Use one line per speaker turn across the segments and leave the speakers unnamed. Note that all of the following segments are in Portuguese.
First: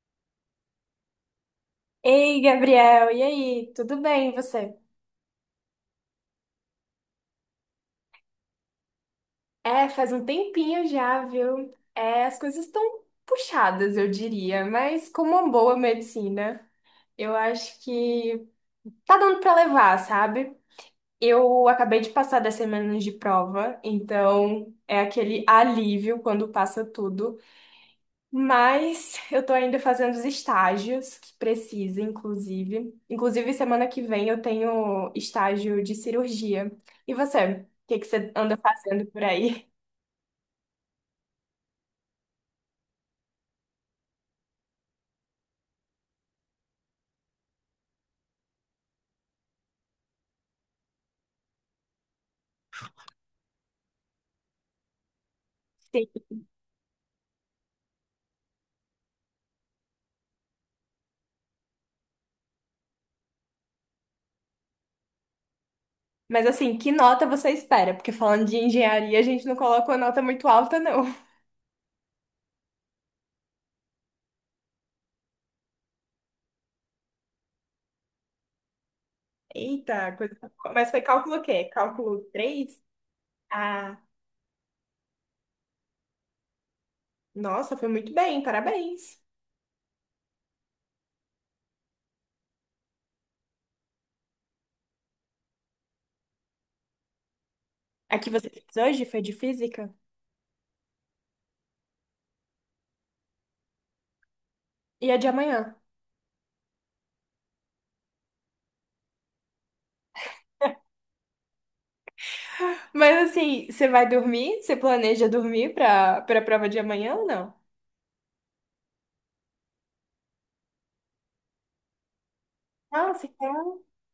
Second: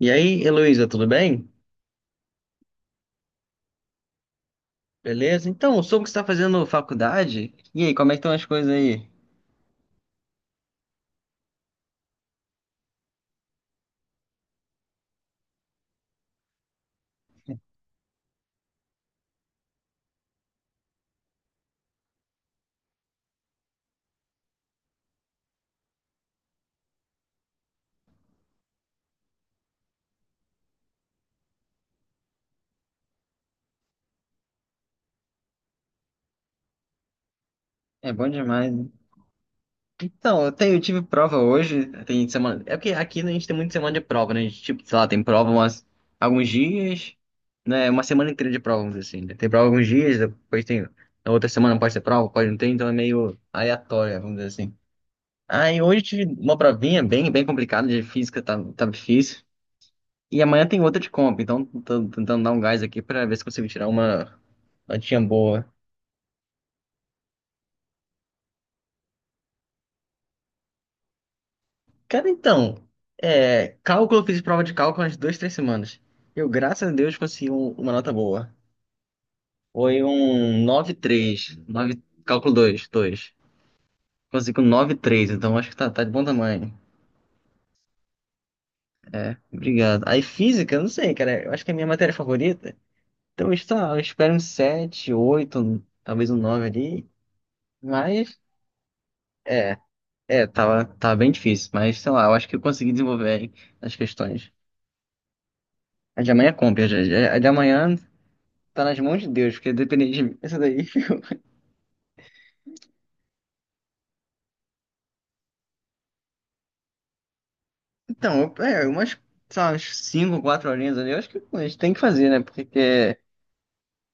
E aí, Heloísa, tudo bem?
Ei, Gabriel, e aí? Tudo bem, e você?
Beleza? Então, eu soube que você está fazendo faculdade. E aí, como é que estão as coisas aí?
É, faz um tempinho já, viu? É, as coisas estão puxadas, eu diria, mas como uma boa medicina, eu acho que tá dando pra levar, sabe? Eu acabei de passar das semanas de prova, então é aquele alívio quando passa tudo. Mas eu tô ainda fazendo os estágios que precisa, inclusive. Semana que vem eu tenho estágio de cirurgia. E você? O que que
É bom
você anda
demais, né?
fazendo por aí?
Então, eu tive prova hoje, tem semana. É porque aqui a gente tem muita semana de prova, né? A gente, tipo, sei lá, tem prova umas, alguns dias, né? Uma semana inteira de prova, vamos dizer assim. Né? Tem prova alguns dias, depois tem. Na outra semana pode ter prova, pode não ter, então é meio aleatória, vamos dizer assim. Aí hoje eu
Sim.
tive uma provinha bem complicada de física, tá difícil. E amanhã tem outra de comp, então tô tentando dar um gás aqui pra ver se consigo tirar uma notinha boa.
Mas assim, que nota você espera? Porque falando de engenharia, a gente não coloca uma nota muito alta, não.
Cara, então, é, cálculo, eu fiz prova de cálculo umas duas, três semanas. Eu, graças a Deus, uma nota boa. Foi
Eita, coisa.
um
Mas
nove vírgula
foi cálculo o
três
quê?
nove
Cálculo
cálculo
3?
2 2.
Ah,
Consegui um nove vírgula três, então acho que tá de bom tamanho.
nossa, foi muito bem, parabéns.
É, obrigado. Aí física, eu não sei, cara, eu acho que é a minha matéria favorita. Então, está, eu espero um 7 8 talvez um 9 ali,
A que
mas...
você fez hoje foi de
É.
física?
É, tava bem difícil, mas sei lá, eu acho que eu consegui desenvolver as questões.
E a de amanhã?
A de amanhã é compra, a de amanhã tá nas mãos de Deus, porque depende de mim, essa daí.
Mas assim, você vai dormir? Você planeja dormir pra prova de amanhã ou não?
Então, sei lá, umas 5, 4 horinhas ali, eu acho que a gente tem que fazer, né?
Nossa, que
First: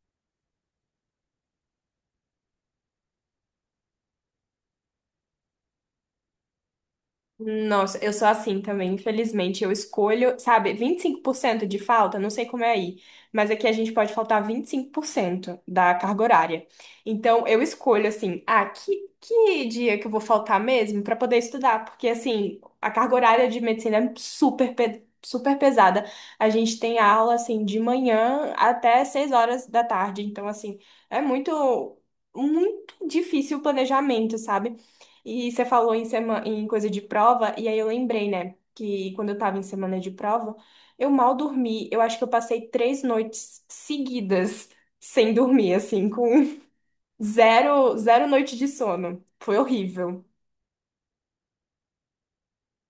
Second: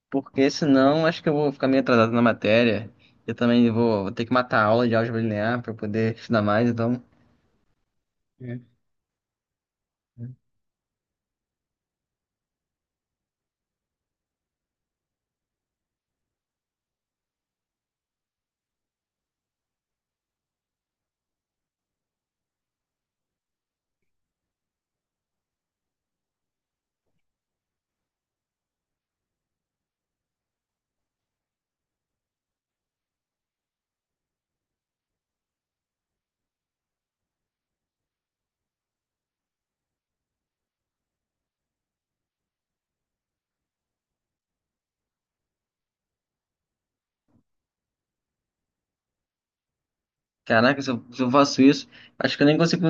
Porque senão acho que eu vou ficar meio atrasado na matéria. Eu também vou ter que matar a aula de álgebra linear pra poder estudar mais, então.
nossa, eu sou assim
É.
também, infelizmente. Eu escolho, sabe, 25% de falta, não sei como é aí, mas aqui a gente pode faltar 25% da carga horária. Então, eu escolho, assim, ah, que dia que eu vou faltar mesmo para poder estudar, porque, assim, a carga horária de medicina é super pesada. A gente tem aula, assim, de manhã até 6 horas da tarde, então, assim, é muito. Muito difícil o planejamento, sabe? E você falou em coisa de prova, e aí eu lembrei, né, que quando eu tava em semana de prova, eu mal dormi. Eu acho que eu passei 3 noites seguidas sem dormir, assim, com zero, zero noite de sono. Foi horrível.
Caraca, se eu faço isso, acho que eu nem consigo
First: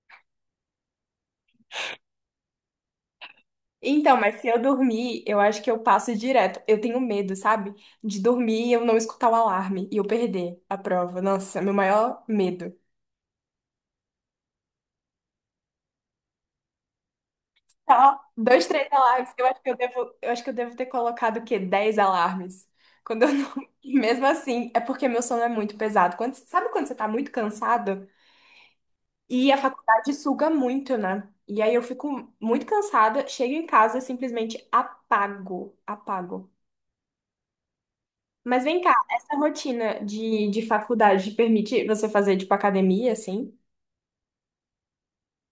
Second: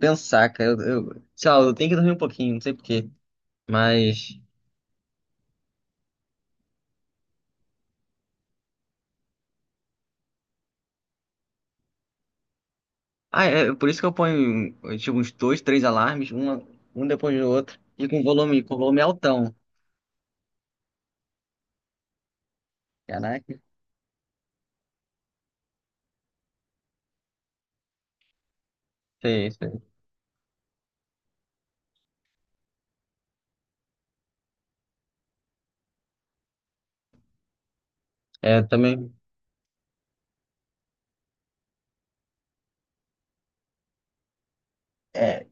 pensar, cara. Sei lá, eu tenho que dormir um pouquinho, não sei por quê.
Então,
Mas.
mas se eu dormir, eu acho que eu passo direto. Eu tenho medo, sabe? De dormir e eu não escutar o alarme e eu perder a prova. Nossa, é meu maior medo.
Ah, é por isso que eu ponho tipo, uns dois, três alarmes, um depois do outro, e
Só dois,
com
três
volume
alarmes.
altão.
Eu acho que eu devo ter colocado o quê? 10 alarmes. Quando eu não...
Caraca.
E mesmo assim, é porque meu sono é muito pesado. Quando, sabe quando você tá muito cansado?
Sei,
E a
sei.
faculdade suga muito, né? E aí eu fico muito cansada, chego em casa, simplesmente apago, apago.
É,
Mas vem cá,
também.
essa rotina de faculdade te permite você fazer, tipo, academia, assim?
É,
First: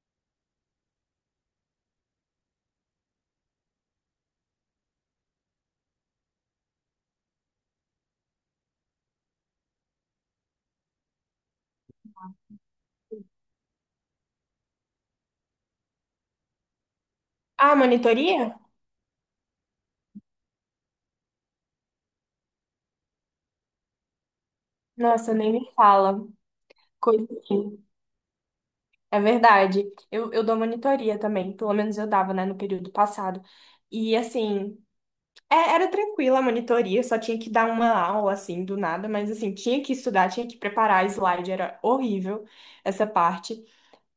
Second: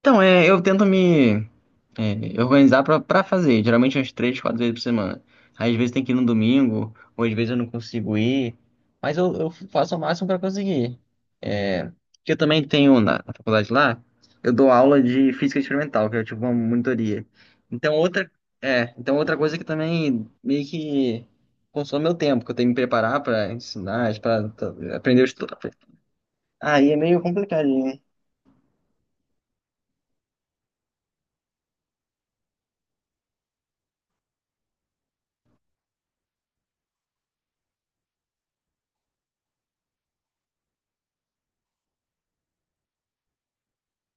então, é, eu tento me. É, organizar pra, pra fazer, geralmente umas três, quatro vezes por semana. Às vezes tem que ir no domingo, ou às vezes eu não consigo ir, mas eu faço o máximo pra conseguir. É, que eu também tenho na faculdade lá, eu dou aula de física experimental, que é tipo uma monitoria.
Ah,
Então outra,
monitoria?
então outra coisa que também meio que consome meu tempo, que eu tenho que me preparar pra ensinar, aprender o
Nossa, nem
estudo.
me fala.
Aí é meio
Coisa
complicado.
assim. É verdade. Eu dou monitoria também. Pelo menos eu dava, né, no período passado. E, assim, é, era tranquila a monitoria, só tinha que dar uma aula assim do nada, mas assim, tinha que estudar, tinha que preparar slide, era horrível essa parte.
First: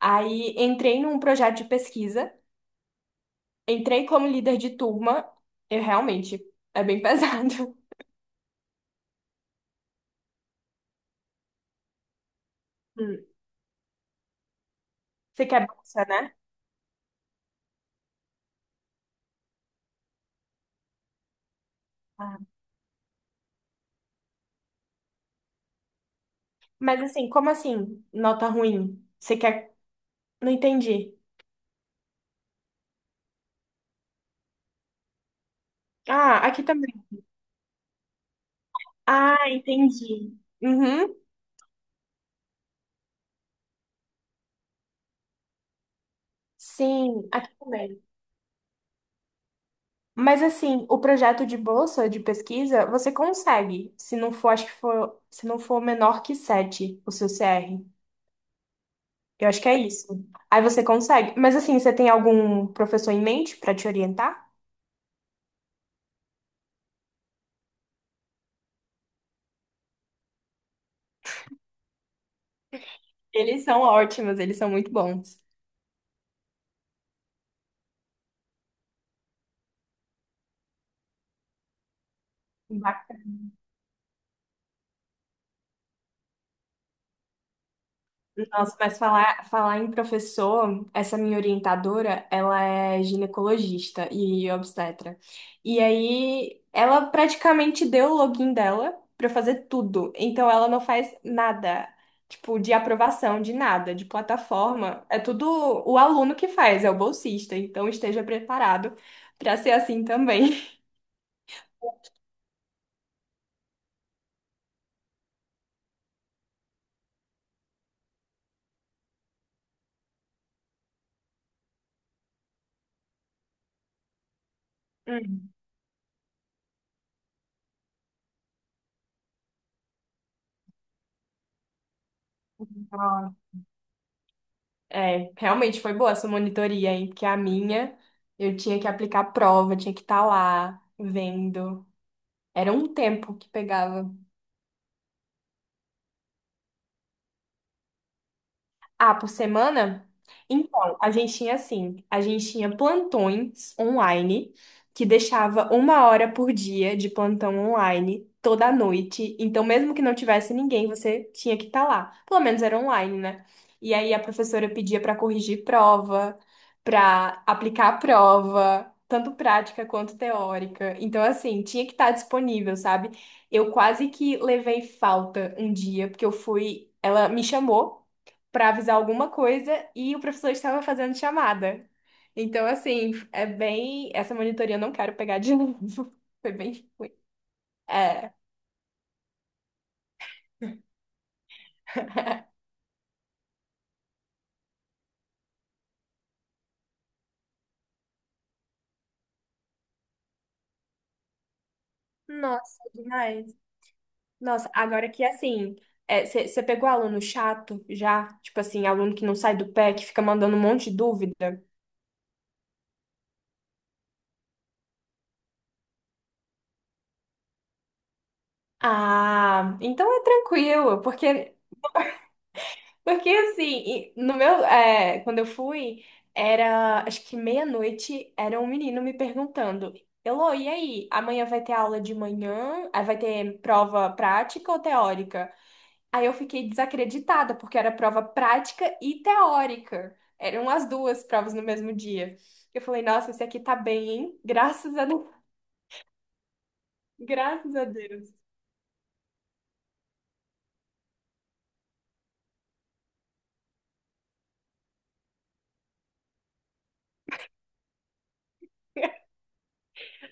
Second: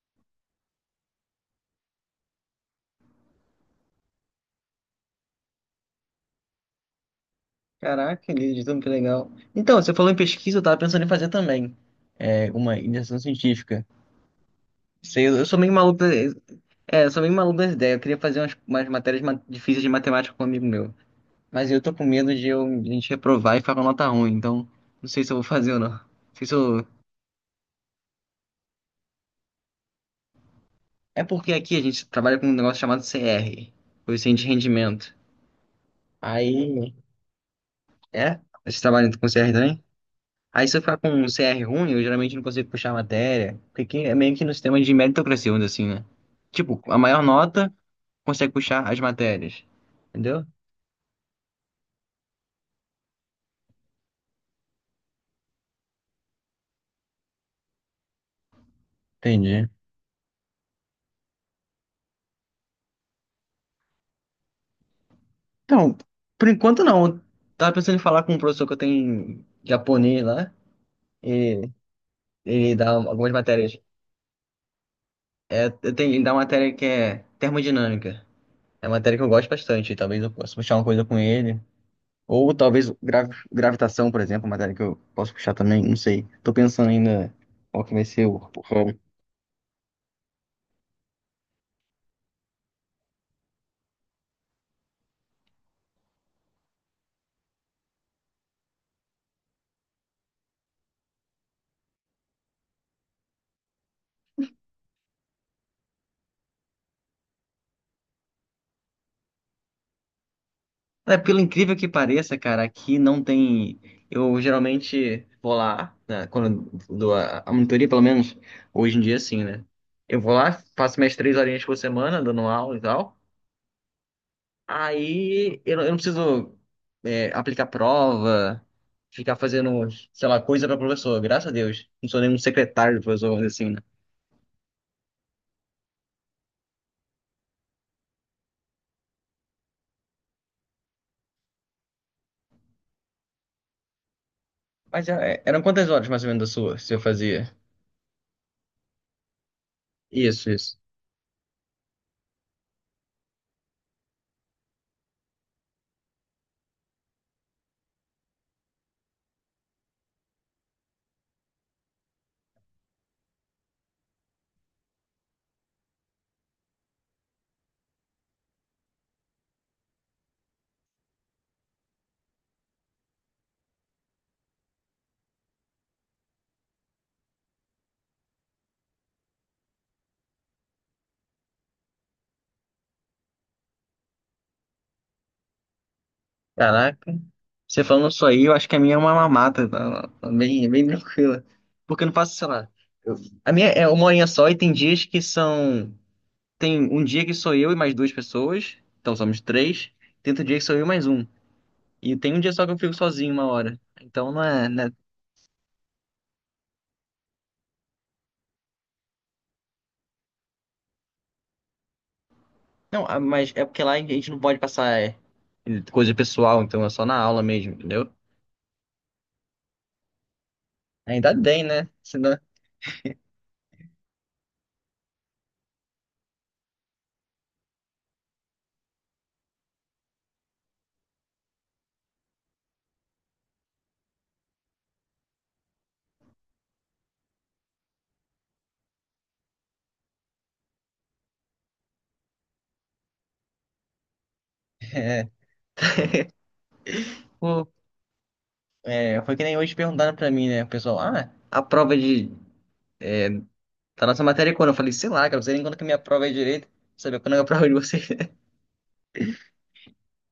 Aí entrei num projeto de pesquisa, entrei como líder de turma, e realmente é bem pesado.
Caraca, Lidiano, que legal. Então, você falou em pesquisa, eu tava pensando em fazer também. É, uma
Hum.
iniciação científica. Sei, eu
Você
sou
quer
meio maluco.
bolsa, né?
Eu sou meio maluco das ideias. Eu queria fazer umas difíceis de matemática com um amigo meu. Mas eu tô com medo
Ah.
de a gente reprovar e ficar com nota ruim, então não sei se eu vou fazer ou não. Não sei se eu...
Mas assim, como assim, nota ruim? Você quer. Não entendi.
É porque aqui a gente trabalha com um negócio chamado CR, coeficiente de rendimento.
Ah, aqui também.
Aí. É? Vocês trabalham com
Ah,
CR também?
entendi.
Aí se eu ficar com
Uhum.
um CR ruim, eu geralmente não consigo puxar a matéria, porque aqui é meio que no sistema de meritocracia, vamos dizer assim, né? Tipo, a maior
Sim, aqui
nota
também.
consegue puxar as matérias,
Mas
entendeu?
assim, o projeto de bolsa de pesquisa, você consegue, se não for, acho que for, se não for menor que 7 o seu CR. Eu acho
Entendi.
que é isso. Aí você consegue. Mas assim, você tem algum professor em mente para te orientar?
Então, por enquanto não. Eu tava pensando em falar com um professor que eu tenho em japonês lá, e ele dá algumas
Eles
matérias.
são ótimos, eles são muito bons.
É, eu tenho, ele dá uma matéria que é termodinâmica. É uma matéria que eu gosto bastante, talvez eu possa puxar uma coisa com ele. Ou talvez gravitação, por exemplo, matéria que eu posso puxar também, não sei. Tô pensando ainda qual que vai ser o
Nossa, mas
ramo.
falar em professor, essa minha orientadora, ela é ginecologista e obstetra. E aí, ela praticamente deu o login dela pra eu fazer tudo. Então, ela não faz nada, tipo, de aprovação, de nada, de plataforma. É tudo o aluno que faz, é o bolsista. Então, esteja preparado pra ser assim também.
É, pelo incrível que pareça, cara, aqui não tem. Eu geralmente vou lá, né, quando eu dou a monitoria, pelo menos hoje em dia, assim, né? Eu vou lá, faço minhas três horinhas por semana, dando aula e tal. Aí eu, não Eu não preciso aplicar prova, ficar fazendo, sei lá, coisa para professor, graças a Deus. Não sou nenhum secretário do professor,
Hum.
vamos dizer assim, né.
É, realmente foi boa essa monitoria, hein? Porque a minha, eu tinha que aplicar prova, tinha que estar lá vendo. Era um tempo que pegava.
Mas é, eram quantas horas mais ou menos da sua, se eu fazia?
Ah, por semana?
Isso, isso.
Então, a gente tinha assim, a gente tinha plantões online, que deixava uma hora por dia de plantão online toda noite. Então, mesmo que não tivesse ninguém, você tinha que estar lá. Pelo menos era online, né? E aí a professora pedia para corrigir prova, para aplicar a prova, tanto prática quanto teórica. Então, assim, tinha que estar disponível, sabe? Eu quase que levei falta um dia, porque eu fui. Ela me chamou para avisar alguma coisa e o professor estava fazendo chamada. Então, assim, é bem. Essa monitoria eu não quero pegar de novo. Foi bem ruim.
Caraca. Você falando isso
É.
aí, eu acho que a minha é uma mamata, tá? Tá bem tranquila. Porque eu não faço, sei lá. eu- a minha é uma horinha só e tem dias que são. Tem um dia que sou eu e mais duas pessoas, então somos três. Tem outro dia que sou eu e mais um. E tem um dia só que
Nossa,
eu fico sozinho uma
demais.
hora. Então não é,
Nossa,
né?
agora que assim. Você pegou aluno chato já? Tipo assim, aluno que não sai do pé, que fica mandando um monte de dúvida?
Não, ah, mas é porque lá a gente não pode passar coisa pessoal, então é só na aula mesmo, entendeu?
Ah, então é tranquilo,
Ainda
porque
bem, né? Senão,
porque assim, e no meu, é, quando eu fui, era acho que meia-noite, era um menino me perguntando, Elô, e aí? Amanhã vai ter aula de manhã? Aí vai ter prova prática ou teórica? Aí eu fiquei desacreditada, porque era prova prática e teórica. Eram as duas provas no mesmo dia. Eu falei, nossa, esse aqui tá bem, hein? Graças a Deus.
é.
Graças a Deus.
É, foi que nem hoje perguntaram pra mim, né? O pessoal, ah, a prova de... da nossa matéria é quando? Eu falei, sei lá, cara, não sei nem quando que a minha prova é direito. Saber quando é a prova de vocês.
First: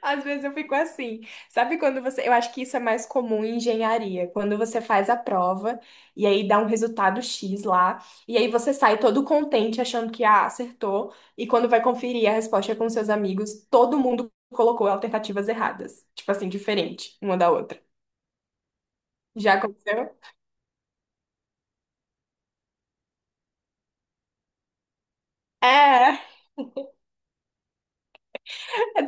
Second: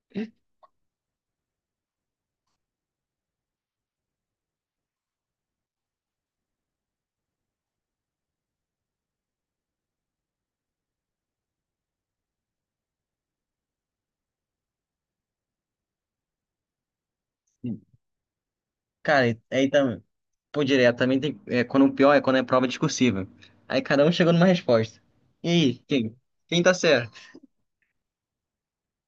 Às vezes eu fico assim. Sabe quando você. Eu acho que isso é mais comum em engenharia. Quando você faz a prova e aí dá um resultado X lá. E aí você sai todo contente achando que ah, acertou. E quando vai conferir a resposta com seus amigos, todo mundo colocou alternativas erradas. Tipo assim, diferente uma da outra.
Cara,
Já aconteceu?
pô, direto, também tem. É, quando o pior é quando é prova discursiva. Aí cada um chegou numa resposta. E aí, quem?
É.
Quem tá certo?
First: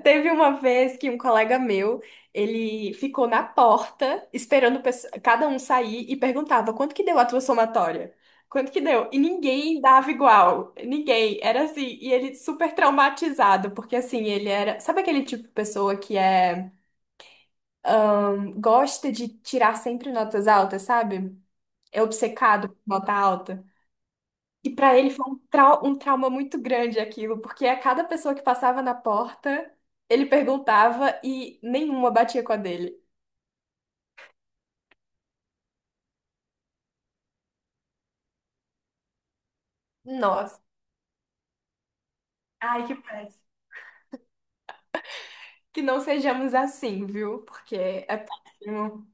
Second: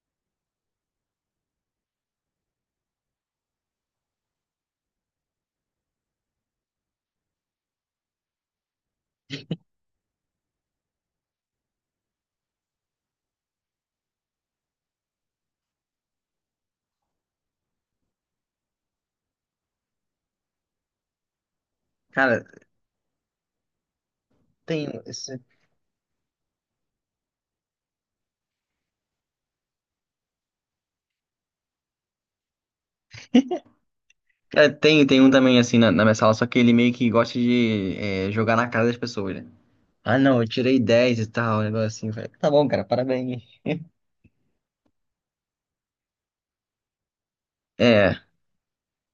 Teve uma vez que um colega meu, ele ficou na porta esperando cada um sair e perguntava quanto que deu a tua somatória? Quanto que deu? E ninguém dava igual. Ninguém. Era assim. E ele super traumatizado, porque assim, ele era. Sabe aquele tipo de pessoa que é. Gosta de tirar sempre notas altas, sabe? É
Cara,
obcecado por nota alta. E para
tem.
ele foi
esse-
um trauma muito grande aquilo, porque a cada pessoa que passava na porta, ele perguntava e nenhuma batia com a dele.
Cara, tem um também assim na minha sala, só que ele meio que gosta de jogar na cara das pessoas, né? Ah, não, eu
Nossa,
tirei 10 e tal, um negócio assim. Eu falei, tá bom, cara,
ai que
parabéns.
péssimo. Que não sejamos assim, viu? Porque é
É.
péssimo.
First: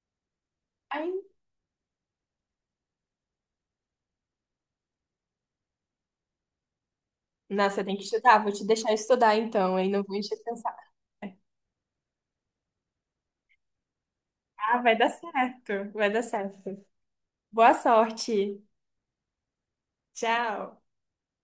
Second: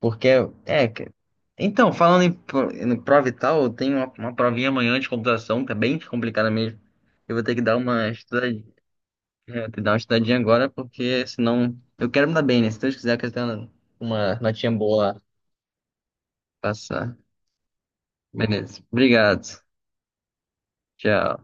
Porque, é,
Ai,
que- então, em prova e tal, eu tenho uma provinha amanhã de computação, tá bem complicada mesmo. Eu vou ter que
não,
dar
você tem que
uma
estudar, vou
estudadinha,
te deixar estudar então, hein?
dar uma
Não vou encher
estudadinha
seu
agora,
saco.
porque senão eu quero me dar bem, né? Se Deus quiser, eu quero ter uma notinha
Ah, vai dar
boa lá,
certo, vai dar certo.
passar.
Boa sorte.
Beleza. Obrigado.
Tchau.
Tchau.